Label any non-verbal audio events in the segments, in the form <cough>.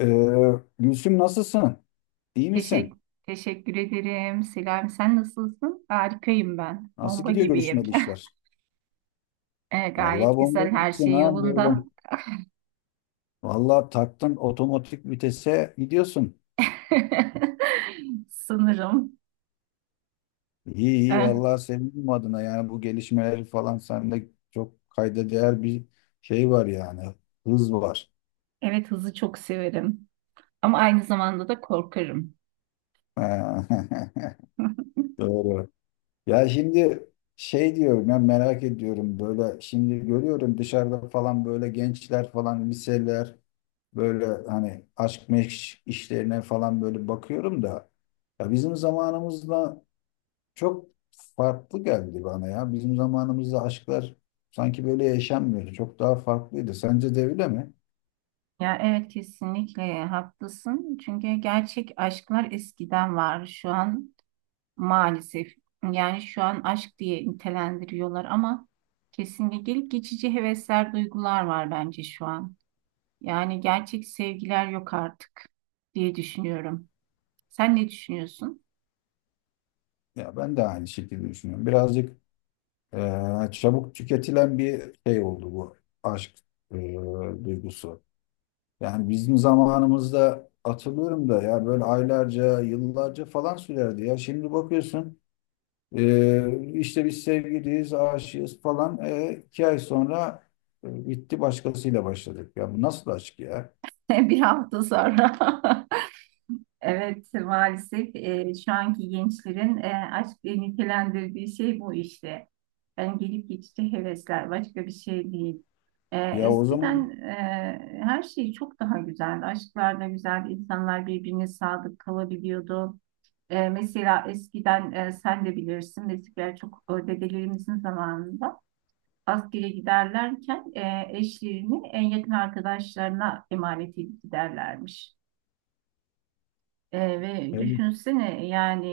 Ee, Gülsüm nasılsın? İyi misin? Teşekkür, teşekkür ederim. Selam, sen nasılsın? Harikayım ben. Nasıl Bomba gidiyor gibiyim. görüşmeli <laughs> işler? Vallahi Gayet bomba güzel, her gibisin şey ha yolunda. böyle. Vallahi taktın otomatik vitese gidiyorsun. <laughs> Sanırım. İyi iyi E, vallahi sevindim adına yani bu gelişmeleri falan sende çok kayda değer bir şey var yani. Hız var. evet, hızı çok severim. Ama aynı zamanda da korkarım. <laughs> <laughs> Doğru. Ya şimdi şey diyorum ya merak ediyorum böyle şimdi görüyorum dışarıda falan böyle gençler falan liseler böyle hani aşk meşk işlerine falan böyle bakıyorum da ya bizim zamanımızda çok farklı geldi bana ya. Bizim zamanımızda aşklar sanki böyle yaşanmıyordu. Çok daha farklıydı. Sence de öyle mi? Ya evet kesinlikle haklısın. Çünkü gerçek aşklar eskiden var. Şu an maalesef yani şu an aşk diye nitelendiriyorlar ama kesinlikle gelip geçici hevesler, duygular var bence şu an. Yani gerçek sevgiler yok artık diye düşünüyorum. Sen ne düşünüyorsun? Ya ben de aynı şekilde düşünüyorum. Birazcık çabuk tüketilen bir şey oldu bu aşk eee, duygusu. Yani bizim zamanımızda hatırlıyorum da ya böyle aylarca, yıllarca falan sürerdi ya. Şimdi bakıyorsun. İşte biz sevgiliyiz, aşığız falan. 2 ay sonra bitti başkasıyla başladık. Ya bu nasıl aşk ya? <laughs> Bir hafta sonra. <laughs> Evet, maalesef şu anki gençlerin aşk diye nitelendirdiği şey bu işte. Yani gelip geçici hevesler, başka bir şey değil. Ya o Eskiden zaman her şey çok daha güzeldi. Aşklar da güzeldi, insanlar birbirine sadık kalabiliyordu. Mesela eskiden sen de bilirsin, eskiden çok dedelerimizin zamanında askere giderlerken eşlerini en yakın arkadaşlarına emanet edip giderlermiş. Ve e, düşünsene yani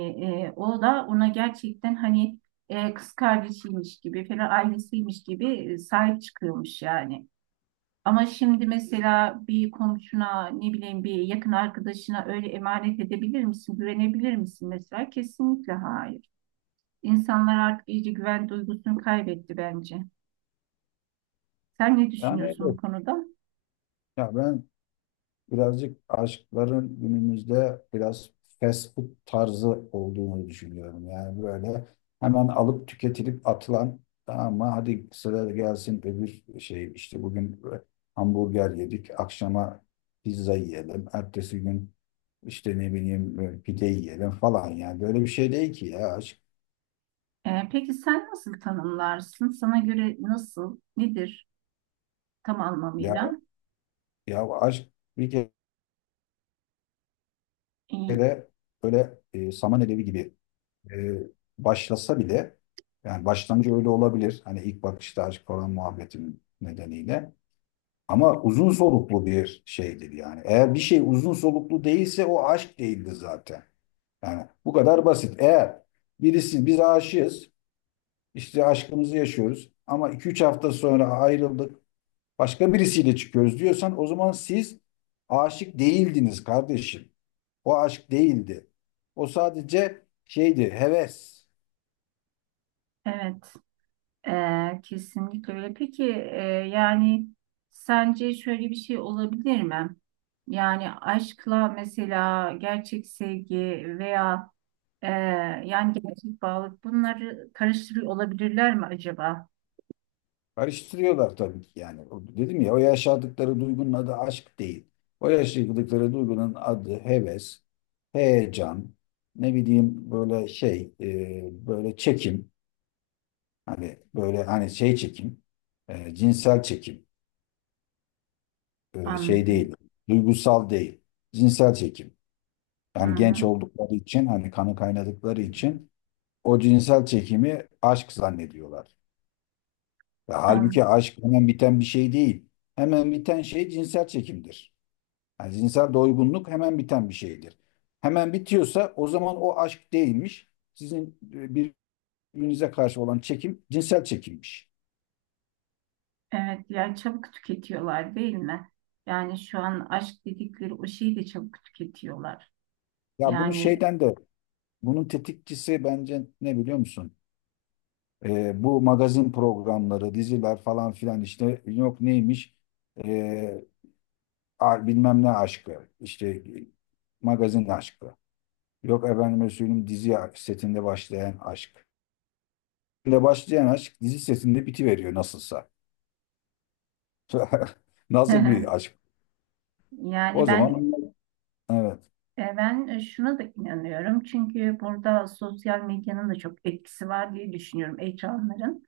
o da ona gerçekten hani kız kardeşiymiş gibi falan ailesiymiş gibi sahip çıkıyormuş yani. Ama şimdi mesela bir komşuna ne bileyim bir yakın arkadaşına öyle emanet edebilir misin, güvenebilir misin mesela? Kesinlikle hayır. İnsanlar artık iyice güven duygusunu kaybetti bence. Sen ne yani düşünüyorsun bu evet. konuda? Ya ben birazcık aşkların günümüzde biraz fast food tarzı olduğunu düşünüyorum. Yani böyle hemen alıp tüketilip atılan ama hadi sıra gelsin öbür şey işte bugün hamburger yedik akşama pizza yiyelim. Ertesi gün İşte ne bileyim böyle pide yiyelim falan yani böyle bir şey değil ki ya aşk. Peki sen nasıl tanımlarsın? Sana göre nasıl, nedir tam Ya, anlamıyla? ya, aşk bir E, kere böyle saman alevi gibi e, başlasa bile yani başlangıcı öyle olabilir. Hani ilk bakışta aşk falan muhabbetin nedeniyle. Ama uzun soluklu bir şeydir yani. Eğer bir şey uzun soluklu değilse o aşk değildir zaten. Yani bu kadar basit. Eğer birisi biz aşığız, işte aşkımızı yaşıyoruz ama 2-3 hafta sonra ayrıldık, başka birisiyle çıkıyoruz diyorsan o zaman siz aşık değildiniz kardeşim. O aşk değildi. O sadece şeydi, heves. evet. Kesinlikle öyle. Peki yani sence şöyle bir şey olabilir mi? Yani aşkla mesela gerçek sevgi veya e, yani gerçek bağlılık bunları karıştırıyor olabilirler mi acaba? Karıştırıyorlar tabii ki yani. Dedim ya o yaşadıkları duygunun adı aşk değil. O yaşadıkları duygunun adı heves, heyecan, ne bileyim böyle şey, böyle çekim. Hani böyle hani şey çekim, cinsel çekim, şey Anladım. değil, duygusal değil, cinsel çekim. Hı Yani hı. genç oldukları için hani kanı kaynadıkları için o cinsel çekimi aşk zannediyorlar. Ve halbuki An- aşk hemen biten bir şey değil. Hemen biten şey cinsel çekimdir. Yani cinsel doygunluk hemen biten bir şeydir. Hemen bitiyorsa o zaman o aşk değilmiş. Sizin birbirinize karşı olan çekim cinsel çekimmiş. Evet yani çabuk tüketiyorlar değil mi? Yani şu an aşk dedikleri o şeyi de çabuk tüketiyorlar. Ya bunu Yani şeyden de bunun tetikçisi bence ne biliyor musun? Bu magazin programları, diziler falan filan işte yok neymiş? E, bilmem ne aşkı, işte magazin aşkı. Yok efendime söyleyeyim dizi setinde başlayan aşk. Ve başlayan aşk dizi setinde bitiveriyor nasılsa. <laughs> Nasıl <laughs> bir aşk? O yani ben zaman evet. E, Ben e, şuna da inanıyorum çünkü burada sosyal medyanın da çok etkisi var diye düşünüyorum ekranların.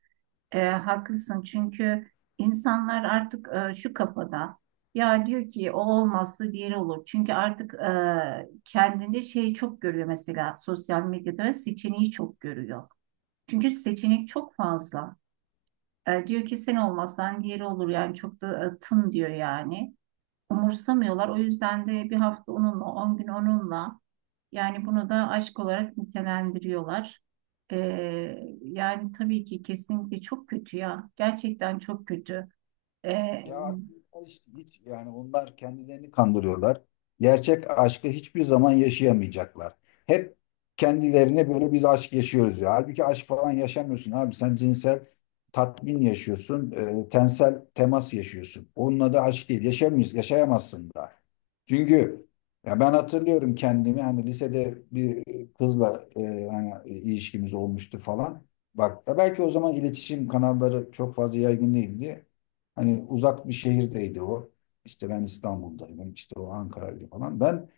Haklısın çünkü insanlar artık şu kafada ya diyor ki o olmazsa diğeri olur. Çünkü artık kendinde şeyi çok görüyor mesela sosyal medyada seçeneği çok görüyor. Çünkü seçenek çok fazla. Diyor ki sen olmazsan diğeri olur yani çok da tın diyor yani. Umursamıyorlar o yüzden de bir hafta onunla 10 gün onunla. Yani bunu da aşk olarak nitelendiriyorlar. Yani tabii ki kesinlikle çok kötü ya. Gerçekten çok kötü. Ee, Ya aslında işte hiç yani onlar kendilerini kandırıyorlar. Gerçek aşkı hiçbir zaman yaşayamayacaklar. Hep kendilerine böyle biz aşk yaşıyoruz ya. Halbuki aşk falan yaşamıyorsun abi. Sen cinsel tatmin yaşıyorsun, tensel temas yaşıyorsun. Onunla da aşk değil. Yaşayamayız, yaşayamazsın da. Çünkü ya ben hatırlıyorum kendimi hani lisede bir kızla hani ilişkimiz olmuştu falan. Bak ya belki o zaman iletişim kanalları çok fazla yaygın değildi. Hani uzak bir şehirdeydi o. İşte ben İstanbul'daydım, işte o Ankara'ydı falan. Ben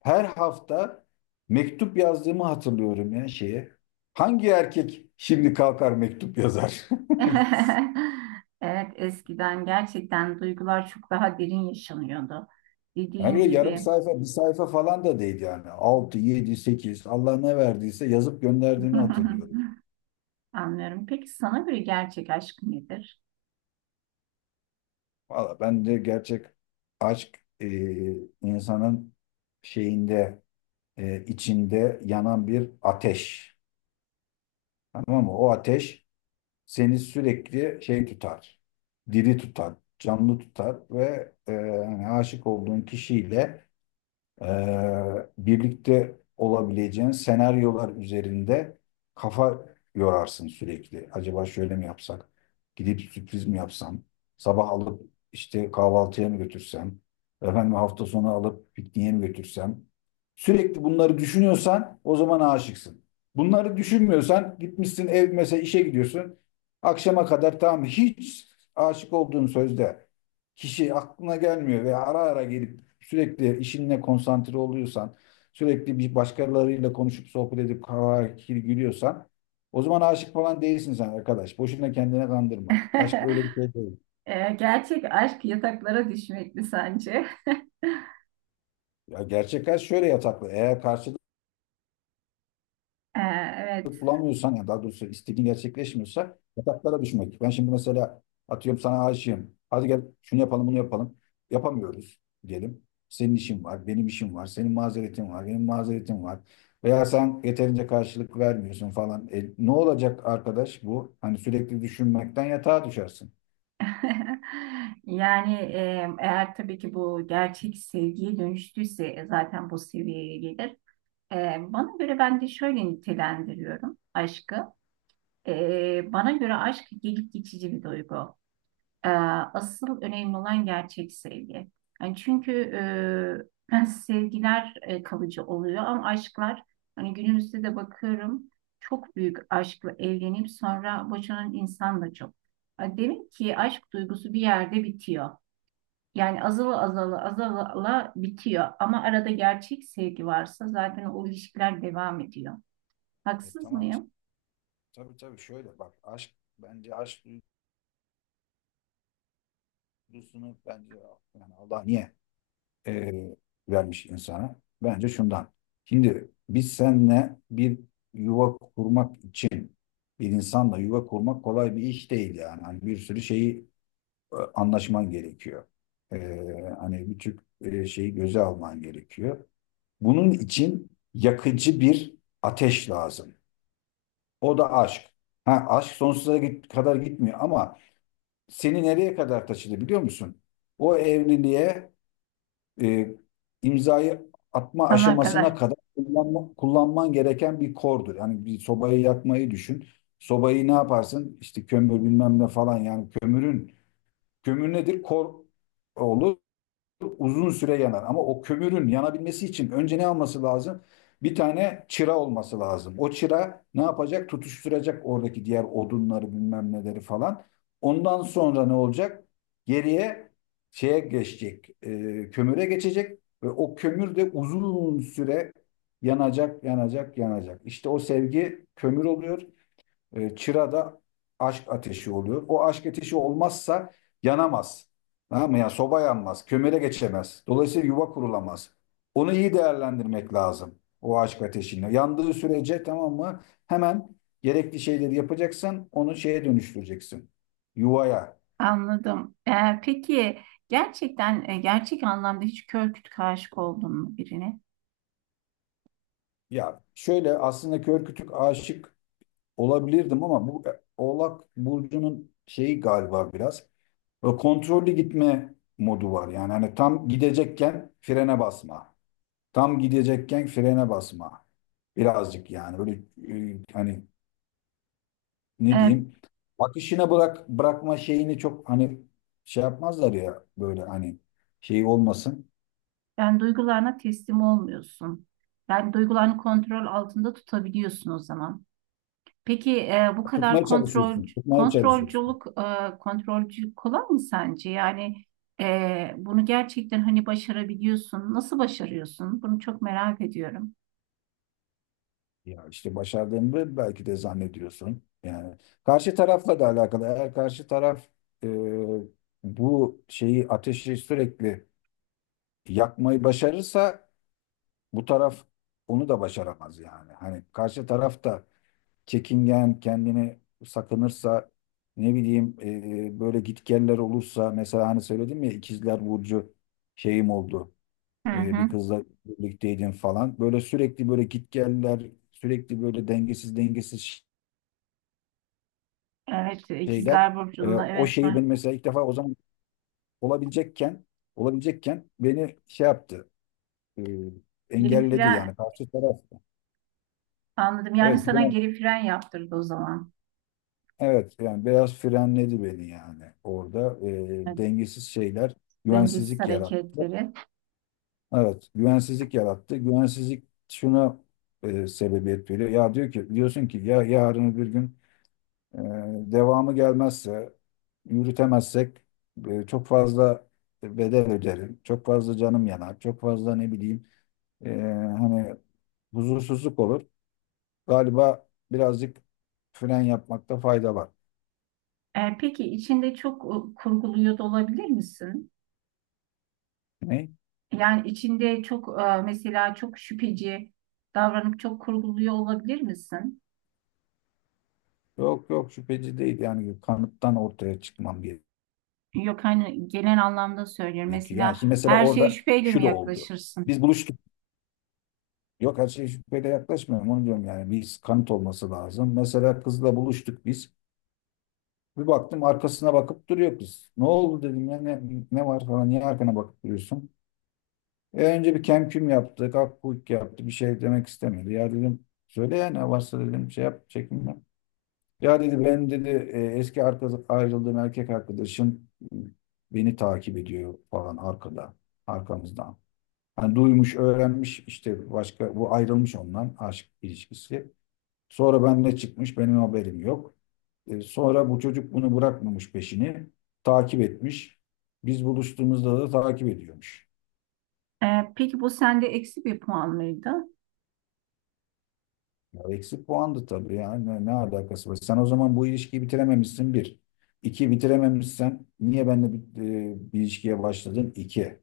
her hafta mektup yazdığımı hatırlıyorum ya şeye. Hangi erkek şimdi kalkar mektup yazar? <laughs> <laughs> evet eskiden gerçekten duygular çok daha derin yaşanıyordu. Dediğin Yani yarım gibi. sayfa, bir sayfa falan da değil yani. Altı, 7, 8. Allah ne verdiyse yazıp gönderdiğimi hatırlıyorum. <laughs> Anlıyorum. Peki sana göre gerçek aşk nedir? Valla ben de gerçek aşk insanın şeyinde, içinde yanan bir ateş. Tamam mı? O ateş seni sürekli şey tutar, diri tutar, canlı tutar ve hani aşık olduğun kişiyle birlikte olabileceğin senaryolar üzerinde kafa yorarsın sürekli. Acaba şöyle mi yapsak? Gidip sürpriz mi yapsam? Sabah alıp işte kahvaltıya mı götürsem? Efendim hafta sonu alıp pikniğe mi götürsem? Sürekli bunları düşünüyorsan o zaman aşıksın. Bunları düşünmüyorsan gitmişsin ev mesela işe gidiyorsun. Akşama kadar tamam hiç aşık olduğun sözde kişi aklına gelmiyor ve ara ara gelip sürekli işinle konsantre oluyorsan, sürekli bir başkalarıyla konuşup sohbet edip kahkaha gülüyorsan o zaman aşık falan değilsin sen arkadaş. Boşuna kendine kandırma. Aşk öyle bir <laughs> şey değil. Gerçek aşk yataklara düşmek mi sence? <laughs> Ya gerçek aşk şöyle yataklı. Eğer karşı Ee, evet. bulamıyorsan ya daha doğrusu istediğin gerçekleşmiyorsa yataklara düşmek. Ben şimdi mesela atıyorum sana aşığım. Hadi gel şunu yapalım bunu yapalım. Yapamıyoruz diyelim. Senin işin var, benim işim var, senin mazeretin var, benim mazeretim var. Veya sen yeterince karşılık vermiyorsun falan. Ne olacak arkadaş bu? Hani sürekli düşünmekten yatağa düşersin. <laughs> Yani eğer tabii ki bu gerçek sevgiye dönüştüyse zaten bu seviyeye gelir. Bana göre ben de şöyle nitelendiriyorum aşkı. Bana göre aşk gelip geçici bir duygu. Ee, Asıl önemli olan gerçek sevgi. Yani çünkü ben <laughs> sevgiler kalıcı oluyor ama aşklar hani günümüzde de bakıyorum çok büyük aşkla evlenip sonra boşanan insan da çok. Ha, demek ki aşk duygusu bir yerde bitiyor. Yani azala azala azala azala bitiyor ama arada gerçek sevgi varsa zaten o ilişkiler devam ediyor. E, Haksız tamam. işte. mıyım? Tabii tabii şöyle bak aşk bence aşk duygusunu bence yani Allah niye e, vermiş insana. Bence şundan. Şimdi biz senle bir yuva kurmak için bir insanla yuva kurmak kolay bir iş değil yani. Hani bir sürü şeyi anlaşman gerekiyor. E, hani birçok şeyi göze alman gerekiyor. Bunun için yakıcı bir ateş lazım. O da aşk. Ha, aşk sonsuza kadar gitmiyor ama seni nereye kadar taşıdı biliyor musun? O evliliğe e, imzayı atma Sana aşamasına kadar. kadar kullanman gereken bir kordur. Yani bir sobayı yakmayı düşün. Sobayı ne yaparsın? İşte kömür bilmem ne falan yani kömürün kömür nedir? Kor olur uzun süre yanar. Ama o kömürün yanabilmesi için önce ne alması lazım? Bir tane çıra olması lazım. O çıra ne yapacak? Tutuşturacak oradaki diğer odunları bilmem neleri falan. Ondan sonra ne olacak? Geriye şeye geçecek, kömüre geçecek ve o kömür de uzun süre yanacak, yanacak, yanacak. İşte o sevgi kömür oluyor. Çırada aşk ateşi oluyor. O aşk ateşi olmazsa yanamaz. Tamam mı? Yani soba yanmaz, kömüre geçemez. Dolayısıyla yuva kurulamaz. Onu iyi değerlendirmek lazım. O aşk ateşini. Yandığı sürece tamam mı? Hemen gerekli şeyleri yapacaksın. Onu şeye dönüştüreceksin. Yuvaya. Anladım. Peki gerçekten gerçek anlamda hiç kör kütük aşık oldun mu birine? Ya şöyle aslında kör kütük aşık olabilirdim ama bu Oğlak Burcu'nun şeyi galiba biraz. Ve kontrollü gitme modu var. Yani hani tam gidecekken frene basma. Tam gidecekken frene basma. Birazcık yani böyle hani ne Ee, diyeyim? Akışına bırak bırakma şeyini çok hani şey yapmazlar ya böyle hani şey olmasın. Yani duygularına teslim olmuyorsun. Yani duygularını kontrol altında tutabiliyorsun o zaman. Peki bu kadar Tutmaya çalışıyorsun. Tutmaya çalışıyorsun. Kontrolcülük kolay mı sence? Yani bunu gerçekten hani başarabiliyorsun. Nasıl başarıyorsun? Bunu çok merak ediyorum. Ya işte başardığını belki de zannediyorsun. Yani karşı tarafla da alakalı. Eğer karşı taraf e, bu şeyi ateşi sürekli yakmayı başarırsa bu taraf onu da başaramaz yani. Hani karşı taraf da çekingen, kendini sakınırsa ne bileyim böyle gitgeller olursa mesela hani söyledim ya ikizler burcu şeyim oldu. Hı E, hı. bir kızla birlikteydim falan. Böyle sürekli böyle gitgeller, sürekli böyle dengesiz dengesiz Evet, şeyler. ikizler E, burcunda o evet şeyi ben mesela ilk defa o zaman olabilecekken olabilecekken beni şey yaptı. e, engelledi var. yani karşı taraf. Anladım. Yani Evet, sana geri fren yaptırdı o zaman. Evet yani biraz frenledi beni yani orada. Ee, Evet, dengesiz şeyler dengesiz güvensizlik yarattı. hareketleri. Evet güvensizlik yarattı. Güvensizlik şuna sebebiyet veriyor. Ya diyorsun ki ya yarın bir gün e, devamı gelmezse yürütemezsek çok fazla bedel öderim. Çok fazla canım yanar. Çok fazla ne bileyim e, hani huzursuzluk olur. Galiba birazcık fren yapmakta fayda var. Peki içinde çok kurguluyor da olabilir misin? Ne? Yani içinde çok mesela çok şüpheci davranıp çok kurguluyor olabilir misin? Yok yok şüpheci değil yani kanıttan ortaya çıkmam Yok hani genel anlamda söylüyorum. gerekiyor. Yani Mesela şimdi mesela her şeye orada şüpheyle şu mi da oldu. yaklaşırsın? Biz buluştuk. Yok her şey şüpheyle yaklaşmıyorum onu diyorum yani biz kanıt olması lazım. Mesela kızla buluştuk biz. Bir baktım arkasına bakıp duruyor kız. Ne oldu dedim ya ne var falan niye arkana bakıp duruyorsun? Önce bir kemküm yaptık, akkuyuk yaptı bir şey demek istemedi. Ya dedim söyle ya ne varsa dedim şey yap çekinme. Ya dedi ben dedi eski ayrıldığım erkek arkadaşım e, beni takip ediyor falan arkada, arkamızdan. Hani duymuş, öğrenmiş işte başka bu ayrılmış ondan aşk ilişkisi. Sonra benimle çıkmış, benim haberim yok. Sonra bu çocuk bunu bırakmamış peşini, takip etmiş. Biz buluştuğumuzda da takip ediyormuş. Peki bu sende eksi bir puan mıydı? Ya eksik puandı tabii ya. Ne alakası var? Sen o zaman bu ilişkiyi bitirememişsin bir. İki bitirememişsen niye benimle bir ilişkiye başladın? İki.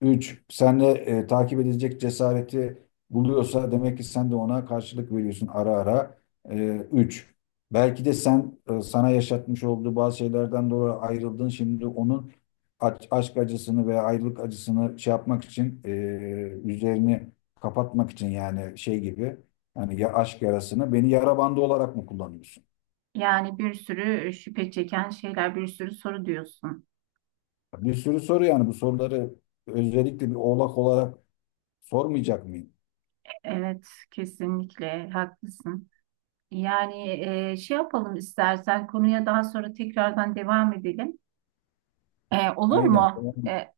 Üç, sen de takip edilecek cesareti buluyorsa demek ki sen de ona karşılık veriyorsun ara ara. E, üç, belki de sen sana yaşatmış olduğu bazı şeylerden dolayı ayrıldın. Şimdi onun aşk acısını veya ayrılık acısını şey yapmak için, üzerini kapatmak için yani şey gibi. Hani ya aşk yarasını beni yara bandı olarak mı kullanıyorsun? Yani bir sürü şüphe çeken şeyler, bir sürü soru diyorsun. Bir sürü soru yani bu soruları özellikle bir oğlak olarak sormayacak mıyım? Evet, kesinlikle haklısın. Yani şey yapalım istersen konuya daha sonra tekrardan devam edelim. Olur Aynen. mu?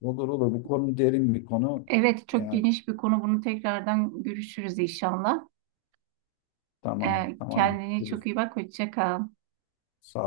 Olur olur. Bu konu derin bir konu. Evet çok Yani, geniş bir konu. Bunu tekrardan görüşürüz inşallah. tamam tamam. Kendine Yürü. çok iyi bak. Hoşça kal. Sağ